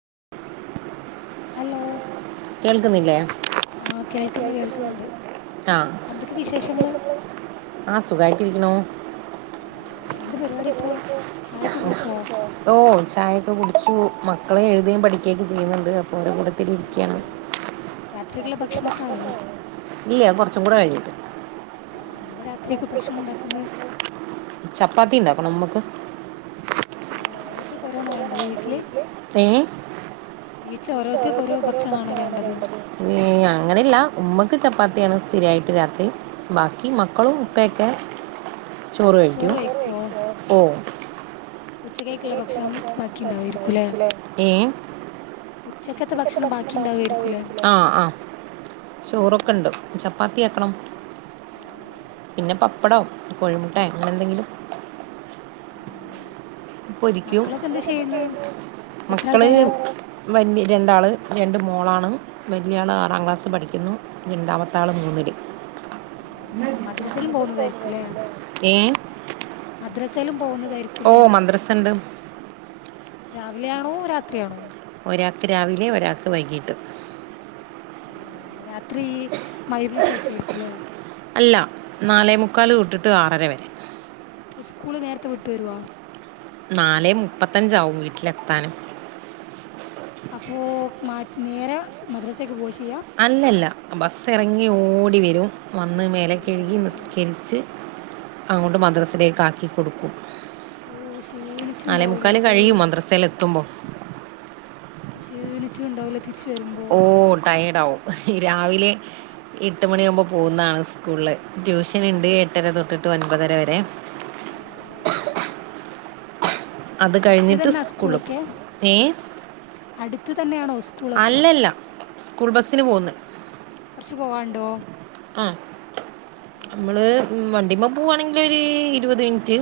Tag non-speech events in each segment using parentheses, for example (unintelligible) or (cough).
(unintelligible) Hello കേൾക്കുന്നില്ലേ ആ കേൾക്കുന്നു കേൾക്കുന്നുണ്ട് എന്തൊക്കെ വിശേഷങ്ങള് ആഹ സുഖമായിട്ടിരിക്കണോ ആ എന്താ പരിപാടി ഇപ്പോ ചായൊക്കെ കുടിച്ചോ ഓ ചായ ഒൊക്കെ കുടിച്ചു മക്കളും എഴുതുക പിക്കുകൊക്കെ ചെയ്യുന്നുണ്ട്പ്പോൾ ഓരോ കൂത്തി ഓ ഇരിക്കയാണ് രാത്രിക്കുള്ള ഭക്ഷണമൊക്കെ ആയോ ഇല്ല കുറച്ചും കൂടെ കഴിഞ്ഞിട്ട് ആഹ എന്ത്ാ രാത്രിക്ക ഭക്ഷണം ഉണ്ടാക്കുന്നത് ചപ്പാത്തി ഉണ്ടാക്കണം നമ്മുക്ക് ഓ ഓരത്തേക്ക് ഓരോന്നാ വേണ്ടത് വീട്ടില് ഏ എട്ട് അങ്ങനെല്ല ഉമ്മക്ക് ചപ്പാത്തിയാണ് സ്ഥിരായിട്ട് രാത്രി ബാക്കി ഓ, മക്കളും ഉ പ്പയൊക്കെ ചോറ് കഴിക്കും ഓ ഉച്ചക്കേക്കുള്ള ഭക്ഷണം ബാക്കി ഉണ്ടാവുമായിരിക്കുംല്ലേ (inaudible) ഏ ഉച്ചക്കത്തെ ഭക്ഷണം പാ ഇക്ക് ആ ത്രം ഓ പിന്നെ പ്പം പ്പടോ കോഴിമു ആ പൊരിക്കും മക്കളൊക്കെ എന്ത് ചെയ്യുന്ന് എത്ര മക്കള് ആൾക്കാരാ വല്ല്യ രണ്ടാള് രണ്ടും മോളാണ് വെല്ല്യ ആള് ആറാം ക്ലാസ്സ് പഠിക്കുന്നു രണ്ടാമത്ത ആള് മൂന്നില് ഓ മദ്രസയിലും പോകുന്നതായിരിക്കുംല്ലേ ഏ മദ്രസയിലും ഓ പോകുന്നതായിരിക്കൂലേന്ന് മദ്രസണ്ട് രാവിലെയാണോ രാത്രിയാണോ ഒരാക്ക് രാവിലെ ഓ രാത്രി അല്ല നാലേ മുക്കാല് തൊട്ട് ട്ട് ആറര വരെ അപ്പൊ സ്കൂള് നേരത്തെ വിട്ട് വരോ നാലേ മുപ്പത്തഞ്ചാവും വീട്ടിലെത്താന് അപ്പോ മാറ്റ് നേരെ മദ്രസക്ക് പോയി അല്ലല്ല ബസ് ഇറങ്ങി ഓടി വരും വന്ന് മേലെ അള്ളോ കഴുകി നിസ്കരിച്ച് അങ്ങോട്ട് മദ്രസിലേക്ക് ആക്കി കൊടുക്കും ഓ നാലേ ക്ഷീണിച്ചിണ്ടാവൂലേ മുക്കാല് അത് കഴിയും മദ്രസെൽ എത്തുമ്പോ ക്ഷീണിച്ച്ണ്ടാവലേ ഓ ടയേർടാവും ഈ രാവിലെ എട്ട് ട്യൂഷൻ ഇണ്ട് എട്ടര തൊട്ടിട്ട് ഒൻപതര വരെ ഓ അത് അടുത്ത് കഴിഞ്ഞിട്ട് തന്നാ സ്കൂളിൽ സ്കൂളൊക്കെ പോകും ഏ അടുത്ത് തന്നെയാണൊ സ്കൂളൊക്കെ. അല്ലല്ല സ്കൂൾ ബസ്സിന് പോകുന്നത് കൊറച്ച് പോവാൺ ണ്ടോ ആ അമ്മള് ഉം വണ്ടിമ്മെ പോവാണ്ങ്കിലൊര് ഇരുവത് മിൻറ്റ്.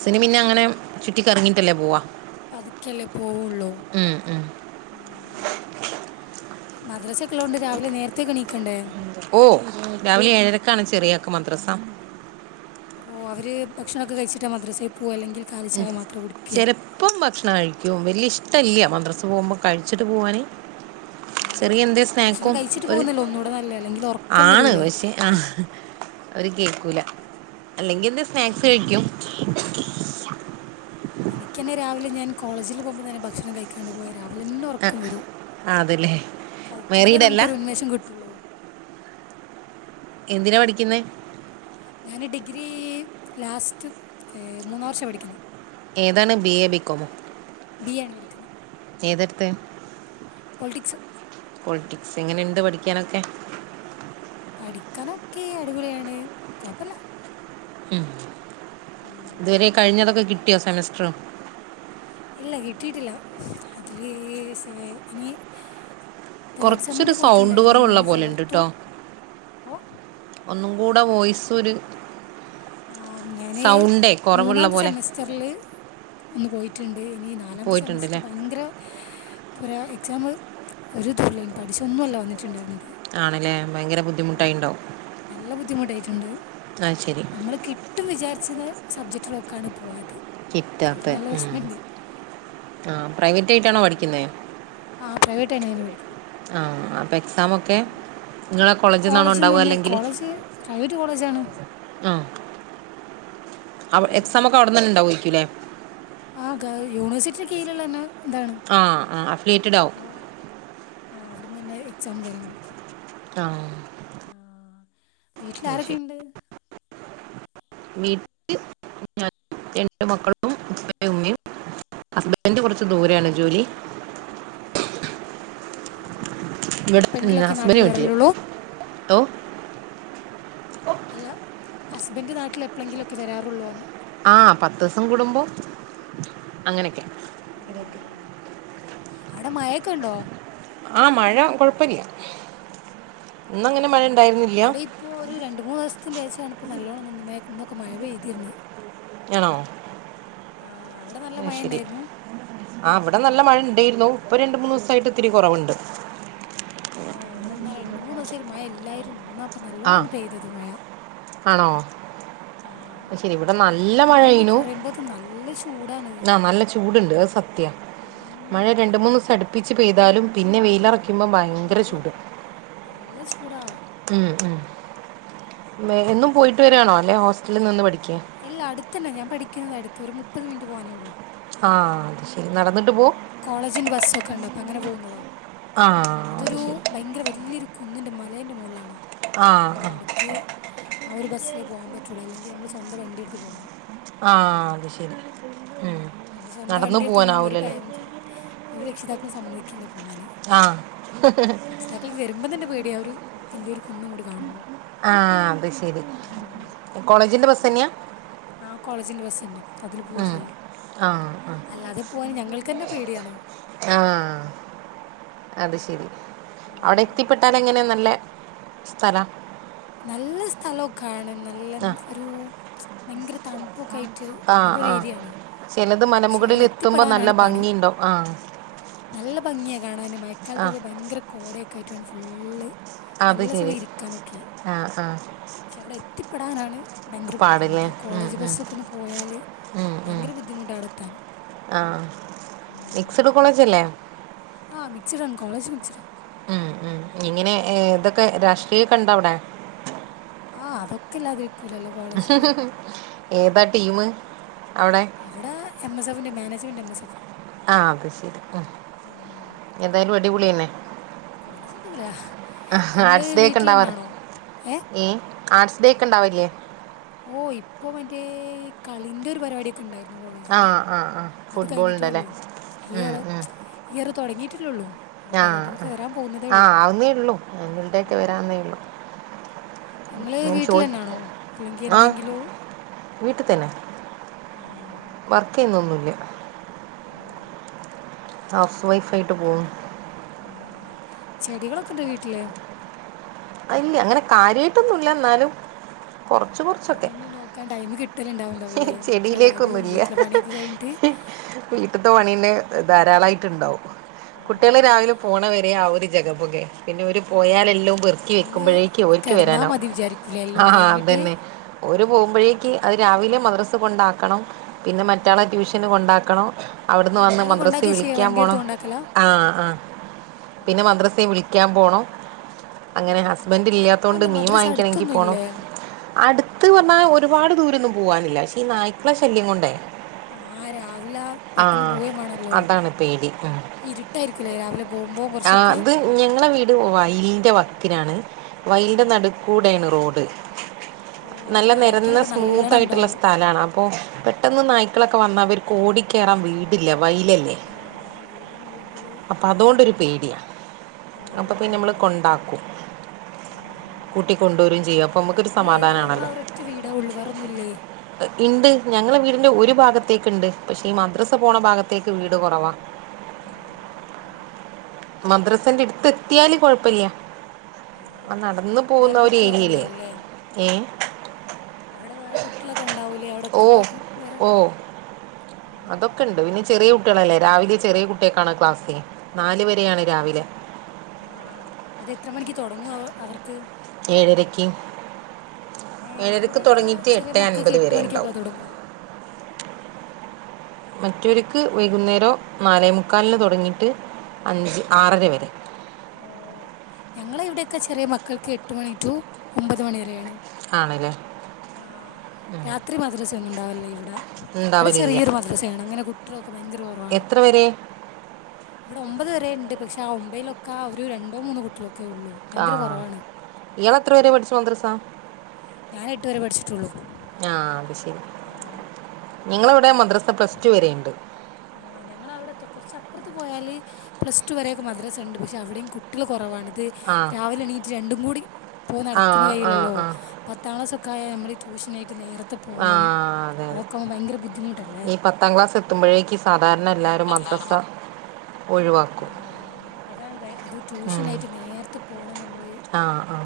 ആ മിന്നെ അങ്ങനെ ചുറ്റിക്കറങ്ങീട്ടല്ലെ പോവ പതുക്കല്ലെ പോവൂള്ളു ഉം മ് മദ്രസക്കെള്ളോണ്ട് രാവിലെ നേരത്തെ ക്കെണീക്കണ്ടെ ഓ രാവിലെ ഏഴരക്കാണ് ചെറിയാക്ക് മദ്രസ അപ്പോ അവര് ഭക്ഷണൊക്കെ കഴിച്ചിട്ട മദ്രസയി പോവ അല്ലെങ്കിൽ ഉം കാലിച്ചായ മാത്രം കുടിക്കുക ചെലപ്പം ഭക്ഷണ കഴിക്കും വലിയ ഇഷ് ഇട്ടല്ല മദ്രസ് പോവുമ്പൊ കഴിച്ചിട്ട് പൂവാന് ആഹ് ചെറിയ എന്തെ സ്നാക്കൊ ഒര് നല്ല അല്ലെങ്കിൽ ഉറക്കം ആണ് വരൂലേ പക്ഷെ ആ നീ ഓര് കേക്കൂല. അല്ലെങ്കി എന്ത് ആ സ്നാക്ഴിക്കും എനിക്കന്നെ രാവിലെ ഞാൻ കോളേജില് പോവുമ്പൊ തന്നെ ഭക്ഷണം കഴിക്കാണ്ട് പോയ രാവിലെന്നെ ഒറക്കം വരും. ആ അതല്ലേ കഴിച്ചാലെ മാരീഡ് അല്ല നമുക്കൊരു ഉന്മേഷം കിട്ടൊള്ളു എന്തിനാ പഠിക്ക്ന്നെ ഞാൻ ഡിഗ്രീ ലാസ്റ്റ് ഏ മൂന്നാ വർഷ പഠിക്ക്ന്നെ ഏതാണ് ബി, ഏ, ബീക്കോമൊ ബി എ ണ് പഠിക്ക്ന്ന് ഏതെട്ത്ത് പൊളിട്ടിക്സ് പൊളിറ്റിക്സ് എങ്ങന്ണ്ട് പഠിക്കാനൊക്കെ പഠിക്കനൊക്കെ അടിപൊളിയാണ് കൊഴപ്പല്ല മംഇതുവരെ ഉം. കഴിഞ്ഞതൊക്കെ കിട്ടിയൊ സെമസ്റ്ററ് ഇല്ല കിട്ടീട്ടില്ല അതില് സെ ഇനി തേർഡ് കുറച്ചൊരു സെമ്മിന്റെ സൗണ്ട് പോയിറ്റ്ണ്ടായിരുന്നു. കുറവുള്ള ഇനി പോലെ ഉണ്ട് ഫോർത്തും കേട്ടോ ഓ ഒന്നും കൂടെ വോയ്സൊര് ആ ഞാന് മൂന്നാമ്ത്തെ പോലെ സെമസ്റ്ററ്ല് ഒന്ന് പോയിട്ട്ണ്ട് ഇനി നാലാമത്തെ പോയിട്ടുണ്ടല്ലേ സെമസ്റ്ററ് ഭയങ്കര പറയാ എക്സാമ് ഒരു ദൂർലൈൻ പഠിച്ച ഒന്നും അല്ല വന്നിട്ട്ണ്ടായിരുന്നെ ആണല്ലേ ഭയങ്കര ബുദ്ധിമുട്ടായിണ്ടാവും നല്ല ബുദ്ധിമുട്ടായിട്ടുണ്ട് അയ് ശരി നമ്മൾ കിട്ടും വിജാരിച്ചത്ണ സബ്ജക്റ്റുളൊക്കാണ് പോയത് കിറ്റാത്ത അതിൽ നല്ല മം വിഷമമുണ്ട് ആപ്രൈവറ്റ് പ്രൈവറ്റ് ആയിട്ടാണോ പഠിക്ക്ന്നെ ആ പ്രൈവറ്റാണ് ഞാൻ പഠിക്കുന്നത് ആ അപ്പം എക്സാമൊക്കെ നിങ്ങളെ കോളേജിൽ നിന്നാണോ ഉണ്ടാവുക കോളേജ്ന്നന്നെ. അല്ലെങ്കിൽ കോളേജ് പ്രൈവറ്റ് കോളേജാണ് അവ് ആഹ് എക്സാമൊക്കെ അവിട്ന്നന്നെ ഉണ്ടാവൊയ്ക്കുലെ ആ ഗവ് യൂണിവേഴ്സിറ്റി കീഴിലുള്ളന്ന ആ ആ അപ്ലേറ്റഡാവും ആ അവിട്ന്നന്നെ എക്സാമും കാര്യങ്ങളൊക്കെ ആ ആ വീട്ട്ലാരക്കെണ്ട് വീട്ടില് ഞാനും രണ്ട് മക്കളും (unintelligible) ഉമ്മെ ഹസ്ബെന്റ കൊറച്ച് ദൂരേണ് ജോലി അപ്പൊ ഇവടെ ന്ന എപ്പോഴെങ്കിലുമൊക്കെ ഹസ്ബെന് നാട്ടിൽ വീട്ടില് വരലുള്ളൂ ത്തോ അല്ല ഹസ്ബന്റ നാട്ട്ല് എപ്പളെങ്കിലൊക്കെ വരാറുള്ളൊന്ന് ആ പത്തൂസം കൂടുമ്പൊ അങ്ങനെയൊക്കെ ആ അവിടെ മഴൊക്കെ ഉണ്ടോ ആ മഴ കുഴപ്പമില്ലാ ഇവിടെ ഇപ്പോൾ ഒരു രണ്ട് മൂന്ന് ദിവസത്തിന്റെ ശേഷാണ് ഇപ്പോ നല്ലോണ്ണം മഴ പെയ്തിരുന്നു ആണോ അവിടെ നല്ല മം മഴ ശരി തന്നെയായിരുന്നു ആ ഇവിടെ നല്ല മഴയുണ്ട് ഇണ്ടായിരുന്നു ഇപ്പ രണ്ട് മൂന്ന് ദിവസായിട്ട് ഒത്തിരി കുറവുണ്ട് ഏഹ് ഇവിടെന്നാ രണ്ട് മൂന്ന് ദിവസായിട്ട് മഴ ഇല്ലായിരുന്നു ഇന്ന ഇപ്പൊ ആ നല്ലോണം ഒന്ന് പെയ്തത് മഴ ആണോ ആ, ആഹ് ശരി ഇവിടെ നല്ല മഴ ഒന്ന് പെയ്യണു കുറയുമ്പോത്തിന് നല്ല ചൂടാണ് ആ നല്ല ചൂടുണ്ട് സത്യം ഉം മഴ രണ്ടു മൂന്ന് ദിവസം എടുത്ത് അടുപ്പിച്ച് പെയ്താലും പിന്നെ വെയിലുറക്കുമ്പോൾ ഭയങ്കര ചൂട് വെയിലറക്ക നല്ല ചൂടാ മം മം എന്നും പോയിട്ട് വരിയാണോ അല്ലേൽ ഹോസ്റ്റലിൽ നിന്ന് പഠിക്ക ഇല്ല അടുത്ത് തന്നെ ഞാൻ പഠിക്കുന്നുന്നത് അടുത്ത് ഒരു മുപ്പത് മിനിറ്റ് പോകാനെ ഉള്ളൂ ആ അത് ശരി നടന്നിട്ട് പോകും കോളേജിന്റെ ബസ്സൊക്കെ ഇണ്ട് ഇപ്പൊ അങ്ങനെ പോകുന്നതാ ആഹ് അത് ഇതൊരു ശരി ഭയങ്കര വലിയൊരു കുന്നി്ൻ്റെ മലൻ്റെ മുകളിലാണ് ആഹ് ഒ ആഹ് അവിടക്ക് ആ ഒരു ബസ്സിലേ പോകൻ പറ്റുള്ളു അല്ലെങ്കിൽ നമ്മള് സ്വന്തം വണ്ടി എടുത്ത് പോകണം ആ അത് ശരി ഉം നമ്മുടെ സ്വന്തം നടന്നു വണ്ടിയടുത്തൊന്നും ഒരു പോവാനാവൂലല്ലേ പേരന്റ്സും ഒരു രക്ഷിതാക്കളും സമ്മതിക്കില്ല പോവാന് ആ രക്ഷിതാക്കൾക്ക് വരുമ്പോൾ തന്നെ പേടിയ ഒരു വലിയൊരു കുന്ന് ഇങ്ങോട്ട് കാണുമ്പോൾ ആ അത് ശരി ആഹ് കോളേജിന്റെ ബസ് അപ്പം തന്നെയാ ആ കോളേജിന്റെ ബസ്സ് തന്നെ അതില് പോവാ ഉം ചെയ്യാ ആഹ് ആഹ് അല്ലാതെ പോവാന് ഞങ്ങൾക്ക്ന്റെ പേടിയാണ് ആഹ് അത് ശരി അവിടെ ഉം എത്തിപ്പെട്ടാല് എങ്ങനെ നല്ല സ്ഥലം നല്ല സ്ഥലം ഒക്കാണ് നല്ല് ആഹ് ഒരു ഭയങ്കര തണു പ്പൊക്കെ ആയിട്ട് നല്ലൊരു ഏരിയാണ്. ത് മലമുകളിൽ എത്തുമ്പോൾ നല്ല ഭംഗിയുണ്ടോ ആഹ് ഭംഗിയ കാണാന് ആഹ് മഴക്കാലത്തൊക്കെ ഭയങ്കര കോടയൊക്കെ ആയിട്ടാണ് ഫുളള് അത്ശരി ആഹ് ആഹ്. പക്ഷെ അവിടെ എത്തിപ്പെടാനാണ് ഭയങ്കര ബുദ്ധിമുട്ട് പാടല്ലേ ആ ഉം കോളേജ് ഉം ബസ്സൊക്കെ ഒന്ന് പോയാല് ഉം ഉം ഭയങ്കരബുദ്ധിമുട്ടാണ്. ആഹ് ഉം. മിക്സഡ് കോളേജ് അല്ലേ? ആ മിക്സിഡാണ് കോളേജ് മിക്സിഡാ. ഉം ഉം ഇങ്ങനെ ഏഹ് ഇതൊക്കെ രാഷ്ട്രീയം ഒക്കെ ഉണ്ടോ അവിടെ? ആഹ് അതൊക്കെ ഇല്ലാതിരി ഏതാ ടീമ് അവിടെ? Management M S F. ആഹ് അത്ശരി ഉം ഏതായാലും അടിപൊളി തന്നെ. കോളേജടിപൊളിയാ. ആഹ് ആർട്ട്സ് ഡേയ്ക്ക് ഒക്കെ ഉണ്ടാവാർ ഏ ഏഹ് ആർട്സ് ഡേയ്ക്കെണ്ടാവില്ലേ? ഓ ഇപ്പൊ മറ്റേ കളിന്റെ ഒരു പരിപാടി ആഹ് ആഹ് ആഹ് കഴിഞ്ഞിട്ടേ ഫുട്ബോളിന്റെല്ലേ? ഉള്ളൂ ഇയർ ഈ ഇയർ തുടങ്ങിട്ടല്ലെ ഉള്ളൂ അപ്പൊ ആഹ് പരിപാടികൾക്ക് വരാൻ പോകുന്നതേ ഉള്ളു ആഹ് ആവുന്നേ ഉള്ളൂ ആനുവൽ ഡേ ഒക്കെ ആഹ്. വരാവുന്നേ ഉള്ളൂ ഇങ്ങള് ഞാൻ ചോദി വീട്ടിൽന്നാണോ അല്ലെങ്കി ആഹ് എന്തെങ്കിലോ? വീട്ടിൽ തന്നെ വർക്ക് ചെയ്യുന്നൊന്നുമില്ല. ഓഹ് ഹൗസ് വൈഫ് ആയിട്ട് പോകുന്നു. ആഹ് ചെടികളൊക്കെണ്ടോ വീട്ടില്? അ ഇല്ല്യ അങ്ങനെ കാര്യമായിട്ടൊന്നുമല്ല എന്നാലും അതൊന്നും നോക്കാൻ ടൈം കി ചെടിയിലേക്കൊന്നുംല്ല പണിയൊക്കെ കഴിഞ്ഞിട്ട് വീട്ടത്തെ പണീയന്നെ (unintelligible) ധാരാളായിണ്ടാവും ഓ കുട്ട്യള് അപ്പോൾ രാവിലെ പോണ വരെ അവര്. ജഗപ്പൊഗേ പിന്നെ ഓരു പോയാലല്ലോ പെറുക്കി ഒന്ന് വെക്കുമ്പഴേക്കും ഓരിക്ക് കിടന്നാ വരാനാവും മതി വിചാരിക്കൂലേ എല്ലാം ആഹ് കഴിഞ്ഞിട്ട് അതന്നെ ഓ (unintelligible) പോകുമ്പഴേക്ക് അതി രാവിലെ മദ്രസേ കൊണ്ടാക്കണം. പിന്നെ മറ്റാളെ ട്യൂഷന് കൊണ്ടാക്കണം അവിടുന്ന് വന്ന് ഇങ്ങള് മദ്രസേൽ കൊണ്ടാക്കുക ചെയ്യ വിളിക്കാൻ വണ്ടി എടുത്ത് പോണം. കൊണ്ടാക്കലാ ആഹ് ആഹ് ഓ പിന്നെ മദ്രസേൽ വിളിക്കാൻ പോണം. ആ അങ്ങനെ ഹസ്ബൻഡ് ഇല്ലാത്തോണ്ട് അതെന്താ മീൻ മദ്രസ വാങ്ങിക്കണെങ്കി അടുത്തൊന്നും പോണം. ഇല്ലേ അടുത്ത് വന്നാ ഒരുപാട് ദൂരൊന്നും പോവാനില്ല. പക്ഷെ ഈ നായ്ക്കളെ ശല്യം കൊണ്ടേ. ആരാ ആഹ് അതാണ് പേടി ഉം ഇരുട്ടായിരിക്കൂലേ രാവിലെ പോകുമ്പോൾ ആഹ് കുറച്ചൊക്കെ ഇത് ഞങ്ങളെ വീട് വയീന്റെ വ (unintelligible) വയീന്റെ ആ നടുക്കൂടേണ് റോഡ്. ഓ അപ്പൊ നല്ല നെരന്ന നായ്ക്കളൊക്കെ സ്മൂത്ത് നല്ലോണം ആയിട്ടുള്ള ഉണ്ടാവും സ്ഥലാണ് അപ്പൊ പെട്ടെന്ന് നായ് (unintelligible) വന്ന അവർക്ക് ഓടി കയറാൻ വീടില്ല. വയീലല്ലേ, ആ വീടൊന്നുമില്ലെങ്കില് അപ്പൊ അതൊണ്ടൊരു പേടിയാ. ഓ അപ്പൊ പിന്നെ അമ്മള് അങ്ങനെ കൊണ്ടാക്കും. ആ കൂട്ടി കൊണ്ടു വരുകയും ചെയ്യും. അപ്പൊ അമ്മക്കൊരു നിങ്ങളെ ഏരിയയിൽ നിങ്ങളെ സമാധാനാണല്ലോ. ഒരൊറ്റ വീടേ ഉള്ളൂ വേറൊന്നുമില്ലേ ഇണ്ട് ഞങ്ങളെ വീടിന്റെ ഒരു ഭാഗത്തേക്ക് ഇണ്ട്. പക്ഷേ ഈ മദ്രസ പോണ ഭാഗത്തേക്ക് വീട് കൊറവാ. ആ അങ്ങനെ മദ്രസേന്റെ അടുത്ത് എത്തിയാല് കൊഴപ്പില്ല. ആ ആഹ് നടന്ന് വേറെ പോകുന്ന ഒരു കുട്ടികളൊക്കെ ഏരിയയില് ഉണ്ടാവൂലേ ഏഹ് അവിടെ വേറെ കുട്ട്യാള ക്കെ ഇണ്ടാവൂലേ അയുടെ ഓ എത്തുമ്പോക്ക് വെറെ ഓ അതൊക്കെ ഉണ്ട് പിന്നെ ചെറിയ കുട്ടെൾ അല്ലേ രാവിലിം ചെറെ കുട്ടെക്കാണെ ക്ലാസെ നാല് വെരെയാണ് രാവിലെ ആ അത് എത്ര മണിക്ക് തൊടങ്ങും അവ അവർക്ക് ഏഴരെക്ക് ഏ ഏഴരക്ക് ഇവിടെയൊക്കെ തൊടങ്ങീട്ട് ചെറിയ എട്ട് മക്കൾക്ക് അന്പത് എട്ട് വരെ മണിക്കൊക്കെ ഇണ്ടാവും തുടങ്ങുക മകോര്ക്ക് വൈകുന്നേരം നാലെമുക്കാൽന് തൊടങ്ങിട്ട് അഞ്ച് ആറര വെരെ ഓ ഞങ്ങളെ ഇവിടെ ഒക്കെ ചെറിയ മക്കൾക്ക് എട്ട് മണി ടു ഒമ്പത് മണി വരെയാണ് ആണ് ലെ ആ രാത്രി മദ്റസ ഒന്നും ഇണ്ടാവൽ ഇല്ല ഇവിടെ ഇബടെ ഉണ്ടാവലില്ല ചെറിയൊരു മദ്രസയാണ് അങ്ങനെ കുട്ടിളൊക്കെ ഭയങ്കര കൊറവാണ് എത്ര വരെ ഇവ്ടെ ഒമ്പത് വെരെ ഇണ്ട് പക്ഷെ ആ ഒമ്പെയ്ലൊക്കെ ആ ഒരു രണ്ടോ മൂന്നോ കുട്ടിളൊ ആ ഇയാൾ എത്ര വെരെ പഠിച്ചു മദ്രസ ഞാൻ എട്ട് വരെ പഠിച്ചിട്ടൊള്ളു ആ ഞങ്ങളെ ഇവടെ മദ്രസ പ്ലസ് ടു വരെ ഇണ്ട് ആ ഞങ്ങളെ അയുടെ കൊറച്ച് അപ്പർത്ത് പോയാല് പ്ലസ് ടു വരെയൊക്കെ മദ്രാസ ഇണ്ട് പക്ഷെ അവിടെം കുട്ടെൾ കൊറവാണ് ത് ആ രാവിലെ എണീട്ട് രണ്ടും കൂടി പ്പോ ആ നട്ക്ക്ന്ന കാര്യ ആ അല്ലല്ലോ ആ പത്താം ക്ലാസ് ക്കെ ആയാ നമ്മളീ ട്യൂഷനായിട്ട് നേര ആ അതെ അതെ ബുദ്ധിമുട്ടല്ലേ ഈ പത്താം ക്ലാസ്സ് എത്തുമ്പഴേക്ക് സാധാരണ എല്ലാരും മദ്രസ ഒഴിവാക്കും ആഹ് അതാണ് ഭയ അത് ഉം. ട്യൂഷനായിട്ട് നേര്ത്തെ പോണം ഞമ്മ ആ ആ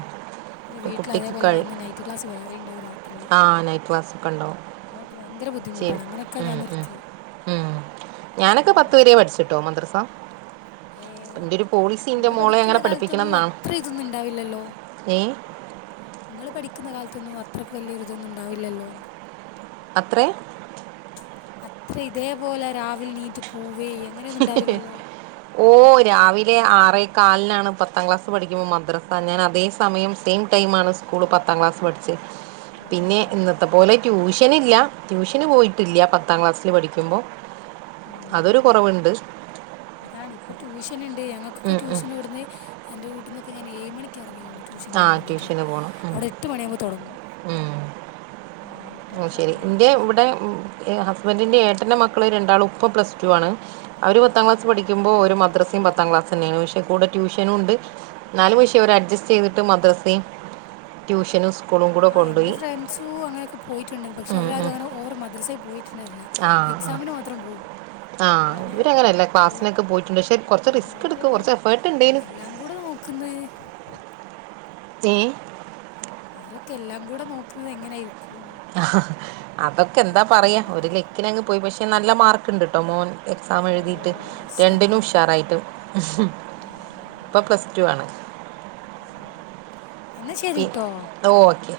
പിന്നെ ഒരു വീട്ടിൽ കുട്ടിക്ക് അതേപോലെ കഴി വന്ന് നൈറ്റ് ക്ലാസ് വെറെ ഇണ്ടാവും രാ ആ നൈറ്റ് ക്ലാസ് ഒക്കെ ഇണ്ടാവും ഭയങ്കര ബുദ്ധിമുട്ടാണ് അങ്ങനൊക്കെ ഞാൻ നിർത്തിയെ ഉം ഞാനൊക്കെ പത്ത് വെരെ പഠിച്ച്ട്ടോ മദ്രസ ഏ എന്റെ ഒരു പോളിസി ഇന്റെ മോളെ അങ്ങനെ പഠിപ്പിക്കണംന്നാണ് അത്ര ഏ ഇങ്ങൾ പഠിക്ക്ന്ന കാൽത്തൊന്നും അത്രയ്ക്ക് വല്ലിയൊര് ഇതൊന്നും ഇണ്ടാവൽ ഇല്ലല്ലോ അത്രേ അത്രേ ഇതേപോലെ രാവിലെ നീറ്റ് പോ വേ അങ്ങനെ ഒന്നും ഇണ്ടാവൽ ഇല്ലല്ലോ ഓ രാവിലെ ആറേ കാലിനാണ് പത്താം ക്ലാസ് പഠിക്കുമ്പോ മദ്രസ ഞാൻ അതേ സമയം സെയിം ടൈ ആണ് സ് സ്കൂൾ പത്താം ക്ലാസ് പഠിച്ചെ പിന്നെ ഓഹ് ഇന്നത്തെ പോലെ ട്യൂഷൻ ഷനില്ല ട്യൂഷന് പോയിട്ടില്ല പത്താം ക്ലാസ്സിൽ പഠിക്കുമ്പോ അതൊരു ആഹ് കൊറവ്ണ്ട് അതാണ് ഇപ്പ ട്യൂഷൻ ഇണ്ട് ഞങ്ങൾക്കൊക്കെ ഉം ഉം ട്യൂഷൻ ഇവട്ന്ന് എൻ്റെ വീട്ട്ന്ന് ക്കെ ഞാൻ ഏഴ് മണിക്ക് എറങ്ങൽ ഇണ്ട് ട്യൂഷന് ആ പോകാൻ വാണ്ടിയിട്ട് ട്യൂഷന് പോണം ഉം അയുടെ എട്ട് മണിയാകുമ്പോ തെടങ്ങു ഓ ശരി ഇന്റെ ഇവ്ടെ ഉം ഹസ്ബൻഡിന്റെ ഏട്ട ന്റെ മക്കൾ രണ്ടാളും ഇപ്പ പ്ലസ് ടു ആണ് അവര് പത്താം ക്ലാസ് പഠിക്കുമ്പോ ഓര് മദ്രസിം പത്താം ക്ലാസെന്നെയാണ് പക്ഷെ കൂടെ ട്യൂഷനും ഉണ്ട് ഇന്നാലും പക്ഷേ ഓര് അഡ്ജസ്റ്റ് ചെയ്തിട്ട് മദ്രസെയും ട്യൂഷനും സ് ആ എന്റെ ഫ്രണ്ട്സും അങ്ങനെയൊക്കെ പോയിട്ട്ണ്ട് പക്ഷെ ഉം, അവര് ഉം. ആരും അങ്ങനെ ഓവർ മദ്രസയിൽ പോയി ട്ട് ഇണ്ടായിന്നില്ല ആ ആ എക്സാമിന് മാത്രം പോവും ആ അല്ലാതെ ഇവര് അങ്ങനെ അല്ല എല്ലാം ക്ലാസ്സിനൊക്കെ പോയിട്ടുണ്ട് പക്ഷെ കൊറച്ച് ഏ റിസ്ക് ഇട്ക്കും കൊർച്ച് എഫേർട്ട് ഇണ്ടേയ്നു നോക്കുന്നെയ് ഏ അവരൊക്കെ എല്ലാം കൂടെ നോക്ക്ന്നത് എങ്ങനെയായി അതൊക്കെ എന്താ പറയാ എക്സാമും ഒരു ലെക്കിനങ്ങ് പോയി പക്ഷെ നല്ല മാർക്ക് ഇണ്ട്ട്ടോ മോൻ എക്സാം ഓ എഴുതിയിട്ട് മാഷാ അല്ലാഹ് രണ്ടിനും അടിപൊളി ഉഷാറായിട്ട് ആ ഇപ്പൊ പ്ലസ് ടു ആണ് എന്നാ പി ശരിട്ടോ ഓക്കെ